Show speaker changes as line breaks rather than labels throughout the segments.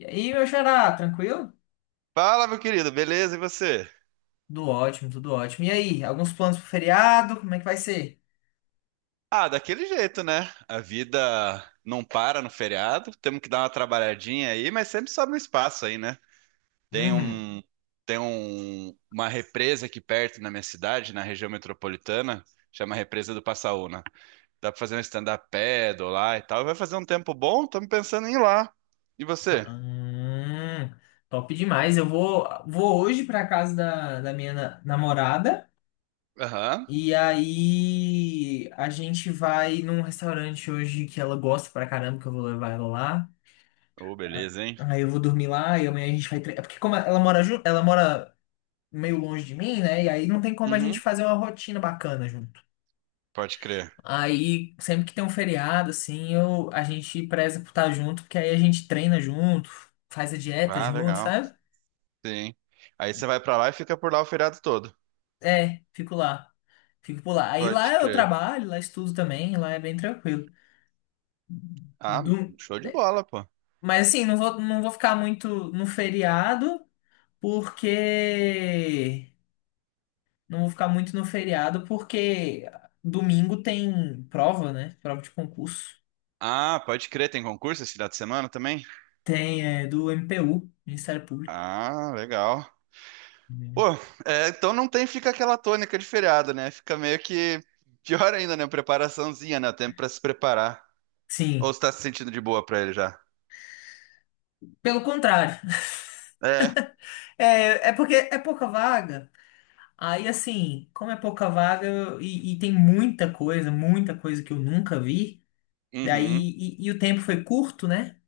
E aí, meu xará, tranquilo?
Fala, meu querido, beleza? E você?
Tudo ótimo, tudo ótimo. E aí, alguns planos pro feriado? Como é que vai ser?
Ah, daquele jeito, né? A vida não para no feriado, temos que dar uma trabalhadinha aí, mas sempre sobra um espaço aí, né? Tem
Uhum.
um, tem uma represa aqui perto na minha cidade, na região metropolitana, chama Represa do Passaúna. Dá pra fazer um stand-up paddle lá e tal. Vai fazer um tempo bom, estamos pensando em ir lá. E
Ah,
você?
top demais. Eu vou hoje pra casa da minha namorada.
Aham.
E aí, a gente vai num restaurante hoje que ela gosta pra caramba, que eu vou levar ela lá.
Oh,
Ah,
beleza, hein?
aí eu vou dormir lá e amanhã a gente vai. Porque como ela mora meio longe de mim, né? E aí não tem como a gente
Uhum.
fazer uma rotina bacana junto.
Pode crer.
Aí, sempre que tem um feriado, assim, a gente preza por estar junto, porque aí a gente treina junto, faz a dieta
Ah,
junto,
legal.
sabe?
Sim. Aí você vai pra lá e fica por lá o feriado todo.
É, fico lá. Fico por lá. Aí lá
Pode
eu
crer.
trabalho, lá estudo também, lá é bem tranquilo.
Ah,
Do-
show de bola, pô.
Mas assim, não vou ficar muito no feriado, porque. Não vou ficar muito no feriado, porque domingo tem prova, né? Prova de concurso.
Ah, pode crer, tem concurso esse final de semana também?
Tem, é, do MPU, Ministério Público.
Ah, legal. Pô, é, então não tem, fica aquela tônica de feriado, né? Fica meio que pior ainda, né? Preparaçãozinha, né? Tempo pra se preparar. Ou
Sim.
você tá se sentindo de boa pra ele já?
Pelo contrário.
É.
É, porque é pouca vaga. Aí, assim, como é pouca vaga e tem muita coisa que eu nunca vi, daí,
Uhum,
e o tempo foi curto, né?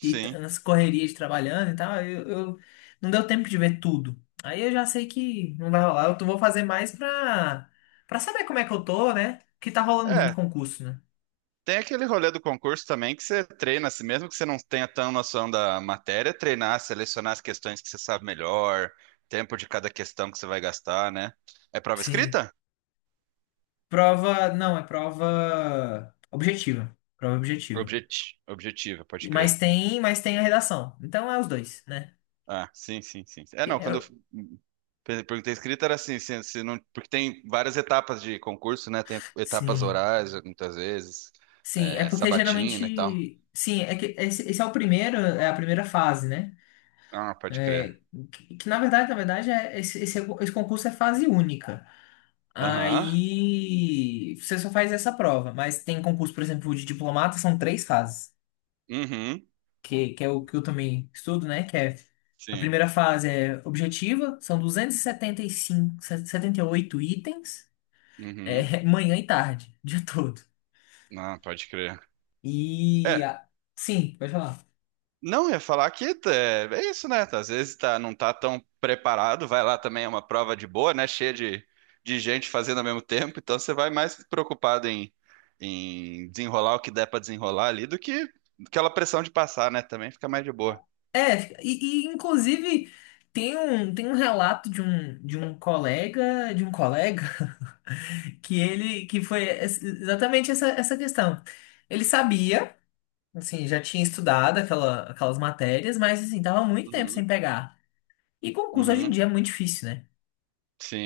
Nas correrias de trabalhando e tal, não deu tempo de ver tudo. Aí eu já sei que não vai rolar. Vou fazer mais pra saber como é que eu tô, né? Que tá rolando muito
É,
concurso, né?
tem aquele rolê do concurso também que você treina, assim, mesmo que você não tenha tão noção da matéria, treinar, selecionar as questões que você sabe melhor, tempo de cada questão que você vai gastar, né? É prova
Sim.
escrita?
Prova, não, é prova objetiva. Prova objetiva.
Objetiva, pode
Mas
crer.
tem, mas tem a redação. Então é os dois, né?
Ah, sim, sim, sim. É, não, quando eu perguntei escrita era assim, se não, porque tem várias etapas de concurso, né? Tem etapas
Sim,
orais, muitas vezes,
sim, é
é,
porque
sabatina e tal.
geralmente, sim, é que esse é o primeiro, é a primeira fase, né?
Ah, pode crer.
É, na verdade, esse concurso é fase única.
Aham.
Aí você só faz essa prova, mas tem concurso, por exemplo, de diplomata, são três fases,
Uhum.
que é o que eu também estudo, né? Que é a
Sim.
primeira fase é objetiva, são 270, setenta e cinco, setenta e oito itens,
Uhum.
manhã e tarde, o dia todo.
Não, pode crer.
E
É,
a- sim, pode falar.
não, eu ia falar que é isso, né? Às vezes tá, não tá tão preparado, vai lá também, é uma prova de boa, né? Cheia de gente fazendo ao mesmo tempo, então você vai mais preocupado em desenrolar o que der pra desenrolar ali do que aquela pressão de passar, né? Também fica mais de boa.
É, inclusive tem um relato de um colega, que que foi exatamente essa questão. Ele sabia, assim, já tinha estudado aquelas matérias, mas assim, tava muito tempo
Uhum.
sem pegar. E concurso hoje em
Uhum,
dia é muito difícil, né?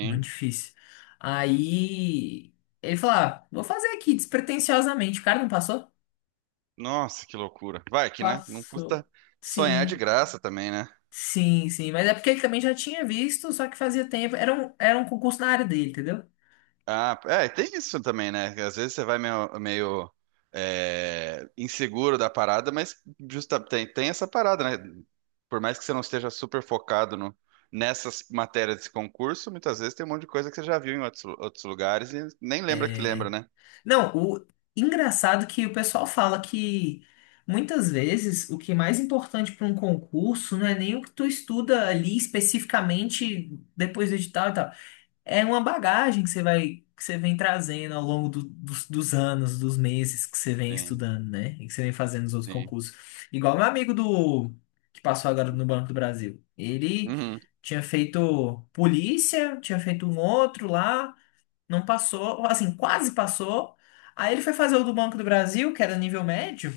Muito difícil. Aí ele falou, ah, vou fazer aqui, despretensiosamente. O cara não passou?
Nossa, que loucura. Vai que, né? Não
Passou.
custa sonhar de
Sim.
graça também, né?
Sim, sim, mas é porque ele também já tinha visto, só que fazia tempo. Era um concurso na área dele, entendeu?
Ah, é, tem isso também, né? Às vezes você vai meio, é, inseguro da parada, mas justa, tem essa parada, né? Por mais que você não esteja super focado no, nessas matérias desse concurso, muitas vezes tem um monte de coisa que você já viu em outros lugares e nem lembra que lembra, né?
Não, o engraçado que o pessoal fala que muitas vezes o que é mais importante para um concurso não é nem o que tu estuda ali especificamente depois do edital e tal. É uma bagagem que você vai, que você vem trazendo ao longo dos anos, dos meses que você vem
Sim,
estudando, né? E que você vem fazendo os outros
sim.
concursos. Igual meu amigo do que passou agora no Banco do Brasil. Ele
Uhum,
tinha feito polícia, tinha feito um outro lá, não passou, assim, quase passou. Aí ele foi fazer o do Banco do Brasil, que era nível médio,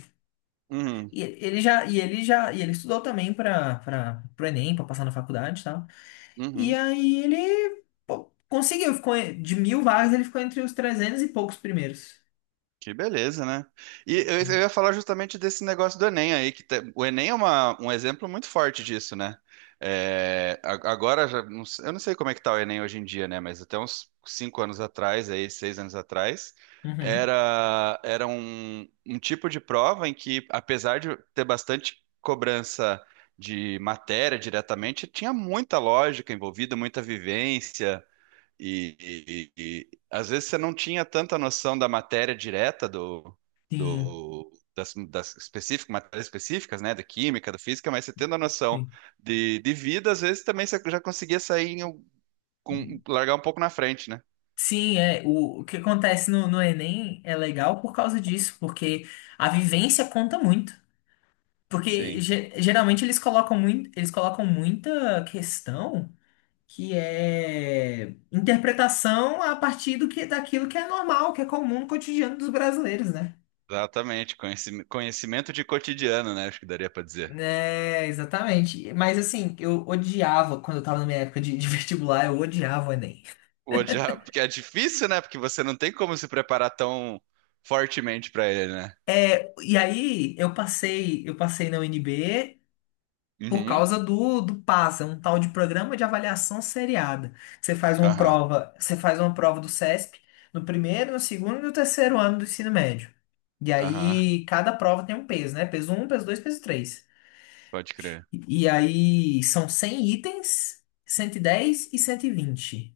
uhum,
e ele estudou também para o Enem, para passar na faculdade, e tal. E
uhum.
aí ele pô, conseguiu, ficou de 1.000 vagas, ele ficou entre os 300 e poucos primeiros.
Que beleza, né? E eu ia falar justamente desse negócio do Enem aí, que tem- o Enem é uma- um exemplo muito forte disso, né? É, a- agora, já não sei- eu não sei como é que tá o Enem hoje em dia, né? Mas até uns cinco anos atrás, aí, seis anos atrás,
Uhum.
era um, um tipo de prova em que, apesar de ter bastante cobrança de matéria diretamente, tinha muita lógica envolvida, muita vivência. E, Às vezes você não tinha tanta noção da matéria direta do,
Sim,
do das, das específicas, matérias específicas, né, da química, da física, mas você tendo a noção
sim.
de vida, às vezes também você já conseguia sair em com, largar um pouco na frente, né?
Sim, é, o que acontece no Enem é legal por causa disso, porque a vivência conta muito. Porque
Sim,
geralmente eles colocam muita questão que é interpretação a partir do que, daquilo que é normal, que é comum no cotidiano dos brasileiros, né?
exatamente. Conhecimento de cotidiano, né? Acho que daria para dizer.
É, exatamente. Mas assim, eu odiava quando eu tava na minha época de vestibular, eu odiava o Enem.
Odiar, porque é difícil, né? Porque você não tem como se preparar tão fortemente para ele, né?
E aí eu passei na UNB por
Uhum.
causa do PASA, um tal de programa de avaliação seriada.
Aham,
Você faz uma prova do CESP no primeiro, no segundo e no terceiro ano do ensino médio. E
aham,
aí cada prova tem um peso, né? Peso um, peso dois, peso três.
pode crer.
E, aí são 100 itens, 110 e 120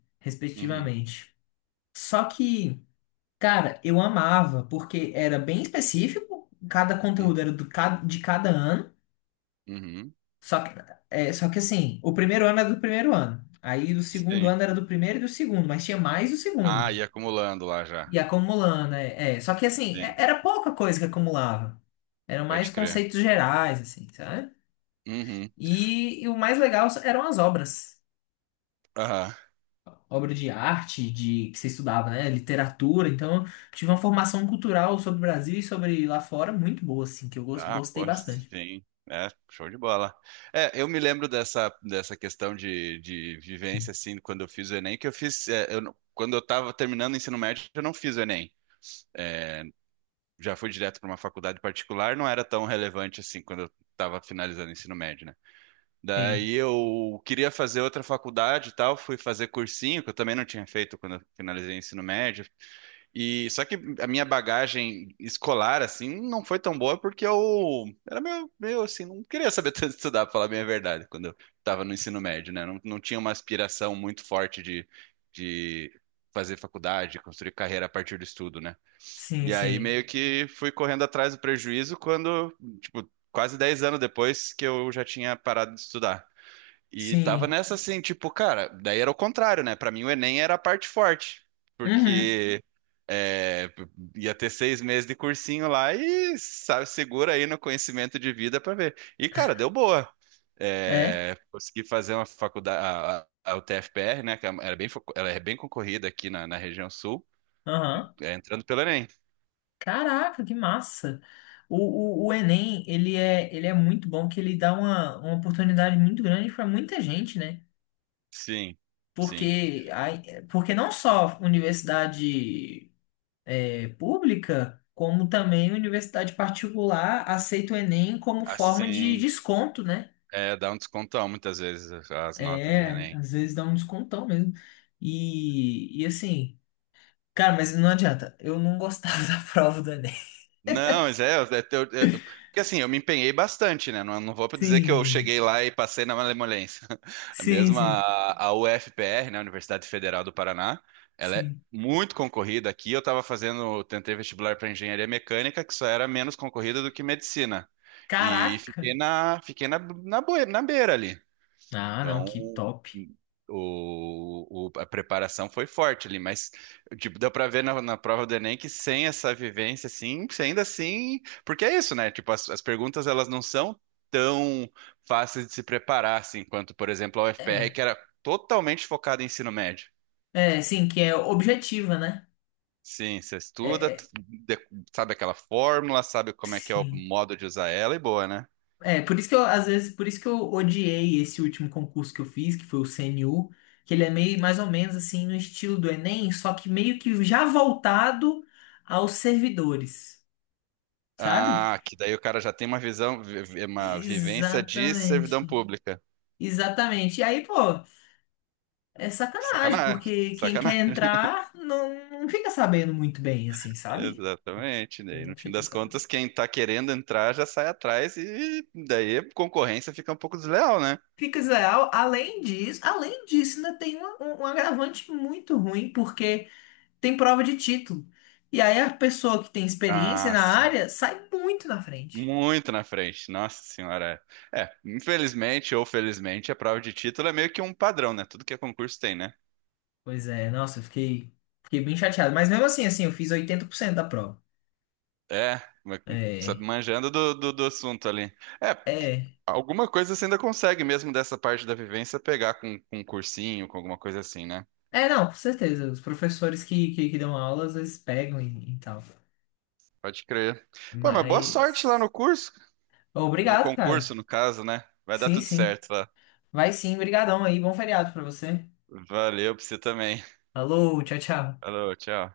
Uhum,
respectivamente. Só que, cara, eu amava, porque era bem específico, cada conteúdo era
uhum,
de cada ano.
uhum.
Só que, só que assim, o primeiro ano era do primeiro ano. Aí do segundo
Sim.
ano era do primeiro e do segundo, mas tinha mais do segundo.
Ah, e acumulando lá já.
E acumulando, é, é. Só que assim,
Sim,
era pouca coisa que acumulava. Eram mais
pode crer.
conceitos gerais, assim, sabe?
Uhum.
E o mais legal eram as obras.
Aham.
Obra de arte, de que você estudava, né? Literatura. Então, eu tive uma formação cultural sobre o Brasil e sobre lá fora muito boa, assim, que eu
Ah,
gostei
pô,
bastante.
sim. É, show de bola. É, eu me lembro dessa questão de vivência, assim, quando eu fiz o Enem, que eu fiz. É, eu não- quando eu tava terminando o ensino médio, eu não fiz o Enem. É, já fui direto para uma faculdade particular, não era tão relevante assim quando eu estava finalizando o ensino médio, né?
Sim,
Daí eu queria fazer outra faculdade e tal, fui fazer cursinho, que eu também não tinha feito quando eu finalizei o ensino médio. E só que a minha bagagem escolar, assim, não foi tão boa porque eu era meio assim, não queria saber tanto estudar, pra falar bem a verdade, quando eu estava no ensino médio, né? Não tinha uma aspiração muito forte de fazer faculdade, construir carreira a partir do estudo, né?
sim,
E aí
sim,
meio que fui correndo atrás do prejuízo quando, tipo, quase 10 anos depois que eu já tinha parado de estudar. E tava
sim.
nessa assim, tipo, cara, daí era o contrário, né? Pra mim o Enem era a parte forte,
Uhum.
porque é, ia ter 6 meses de cursinho lá e, sabe, segura aí no conhecimento de vida pra ver. E, cara, deu boa.
É,
É, consegui fazer uma faculdade, a UTFPR, né? Que era bem, fo- ela é bem concorrida aqui na região sul,
aham.
é, entrando pelo Enem.
Caraca, que massa! O Enem, ele é muito bom, que ele dá uma oportunidade muito grande para muita gente, né?
Sim, sim.
Porque, aí, porque não só universidade é pública, como também universidade particular aceita o Enem como forma de
Assim,
desconto, né?
é, dá um descontão muitas vezes as notas do
É,
Enem.
às vezes dá um descontão mesmo. E assim, cara, mas não adianta, eu não gostava da prova do Enem.
Não, mas é, porque assim, eu me empenhei bastante, né? Não vou dizer que eu
Sim,
cheguei lá e passei na malemolência.
sim,
Mesmo
sim,
a UFPR, né, Universidade Federal do Paraná, ela é
sim.
muito concorrida aqui. Eu estava fazendo, tentei vestibular para engenharia mecânica, que só era menos concorrida do que medicina. E
Caraca!
fiquei na, na, boi- na beira ali.
Ah, não,
Então,
que top.
a preparação foi forte ali, mas tipo, deu para ver na prova do Enem que sem essa vivência, assim, você ainda assim, porque é isso, né? Tipo, as perguntas elas não são tão fáceis de se preparar, assim, quanto, por exemplo, a UFPR,
É,
que era totalmente focada em ensino médio.
é, sim, que é objetiva, né?
Sim, você
É,
estuda,
é,
sabe aquela fórmula, sabe como é que é o
sim.
modo de usar ela e boa, né?
É, por isso que eu, às vezes, por isso que eu odiei esse último concurso que eu fiz, que foi o CNU, que ele é meio mais ou menos assim no estilo do Enem, só que meio que já voltado aos servidores, sabe?
Ah, que daí o cara já tem uma visão, uma vivência de servidão
Exatamente.
pública.
Exatamente. E aí, pô, é sacanagem,
Sacanagem,
porque quem quer
sacanagem.
entrar não fica sabendo muito bem, assim, sabe?
Exatamente. Daí, no
Não
fim
fica
das
sabendo.
contas, quem tá querendo entrar já sai atrás e daí a concorrência fica um pouco desleal, né?
Fica, Zé, além disso, ainda tem um agravante muito ruim, porque. Tem prova de título. E aí a pessoa que tem experiência
Ah,
na
sim.
área sai muito na frente.
Muito na frente, nossa senhora. É, infelizmente ou felizmente, a prova de título é meio que um padrão, né? Tudo que é concurso tem, né?
Pois é, nossa, eu fiquei bem chateado. Mas mesmo assim, eu fiz 80% da prova.
É, mas, sabe,
É,
manjando do assunto ali. É,
é.
alguma coisa você ainda consegue mesmo dessa parte da vivência pegar com um cursinho, com alguma coisa assim, né?
É, não, com certeza. Os professores que dão aula às vezes pegam e tal.
Pode crer. Pô, mas boa sorte lá no
Mas.
curso. No
Obrigado,
concurso,
cara.
no caso, né? Vai dar
Sim,
tudo
sim.
certo lá.
Vai sim, brigadão aí. Bom feriado pra você.
Valeu pra você também.
Alô, tchau, tchau.
Falou, tchau.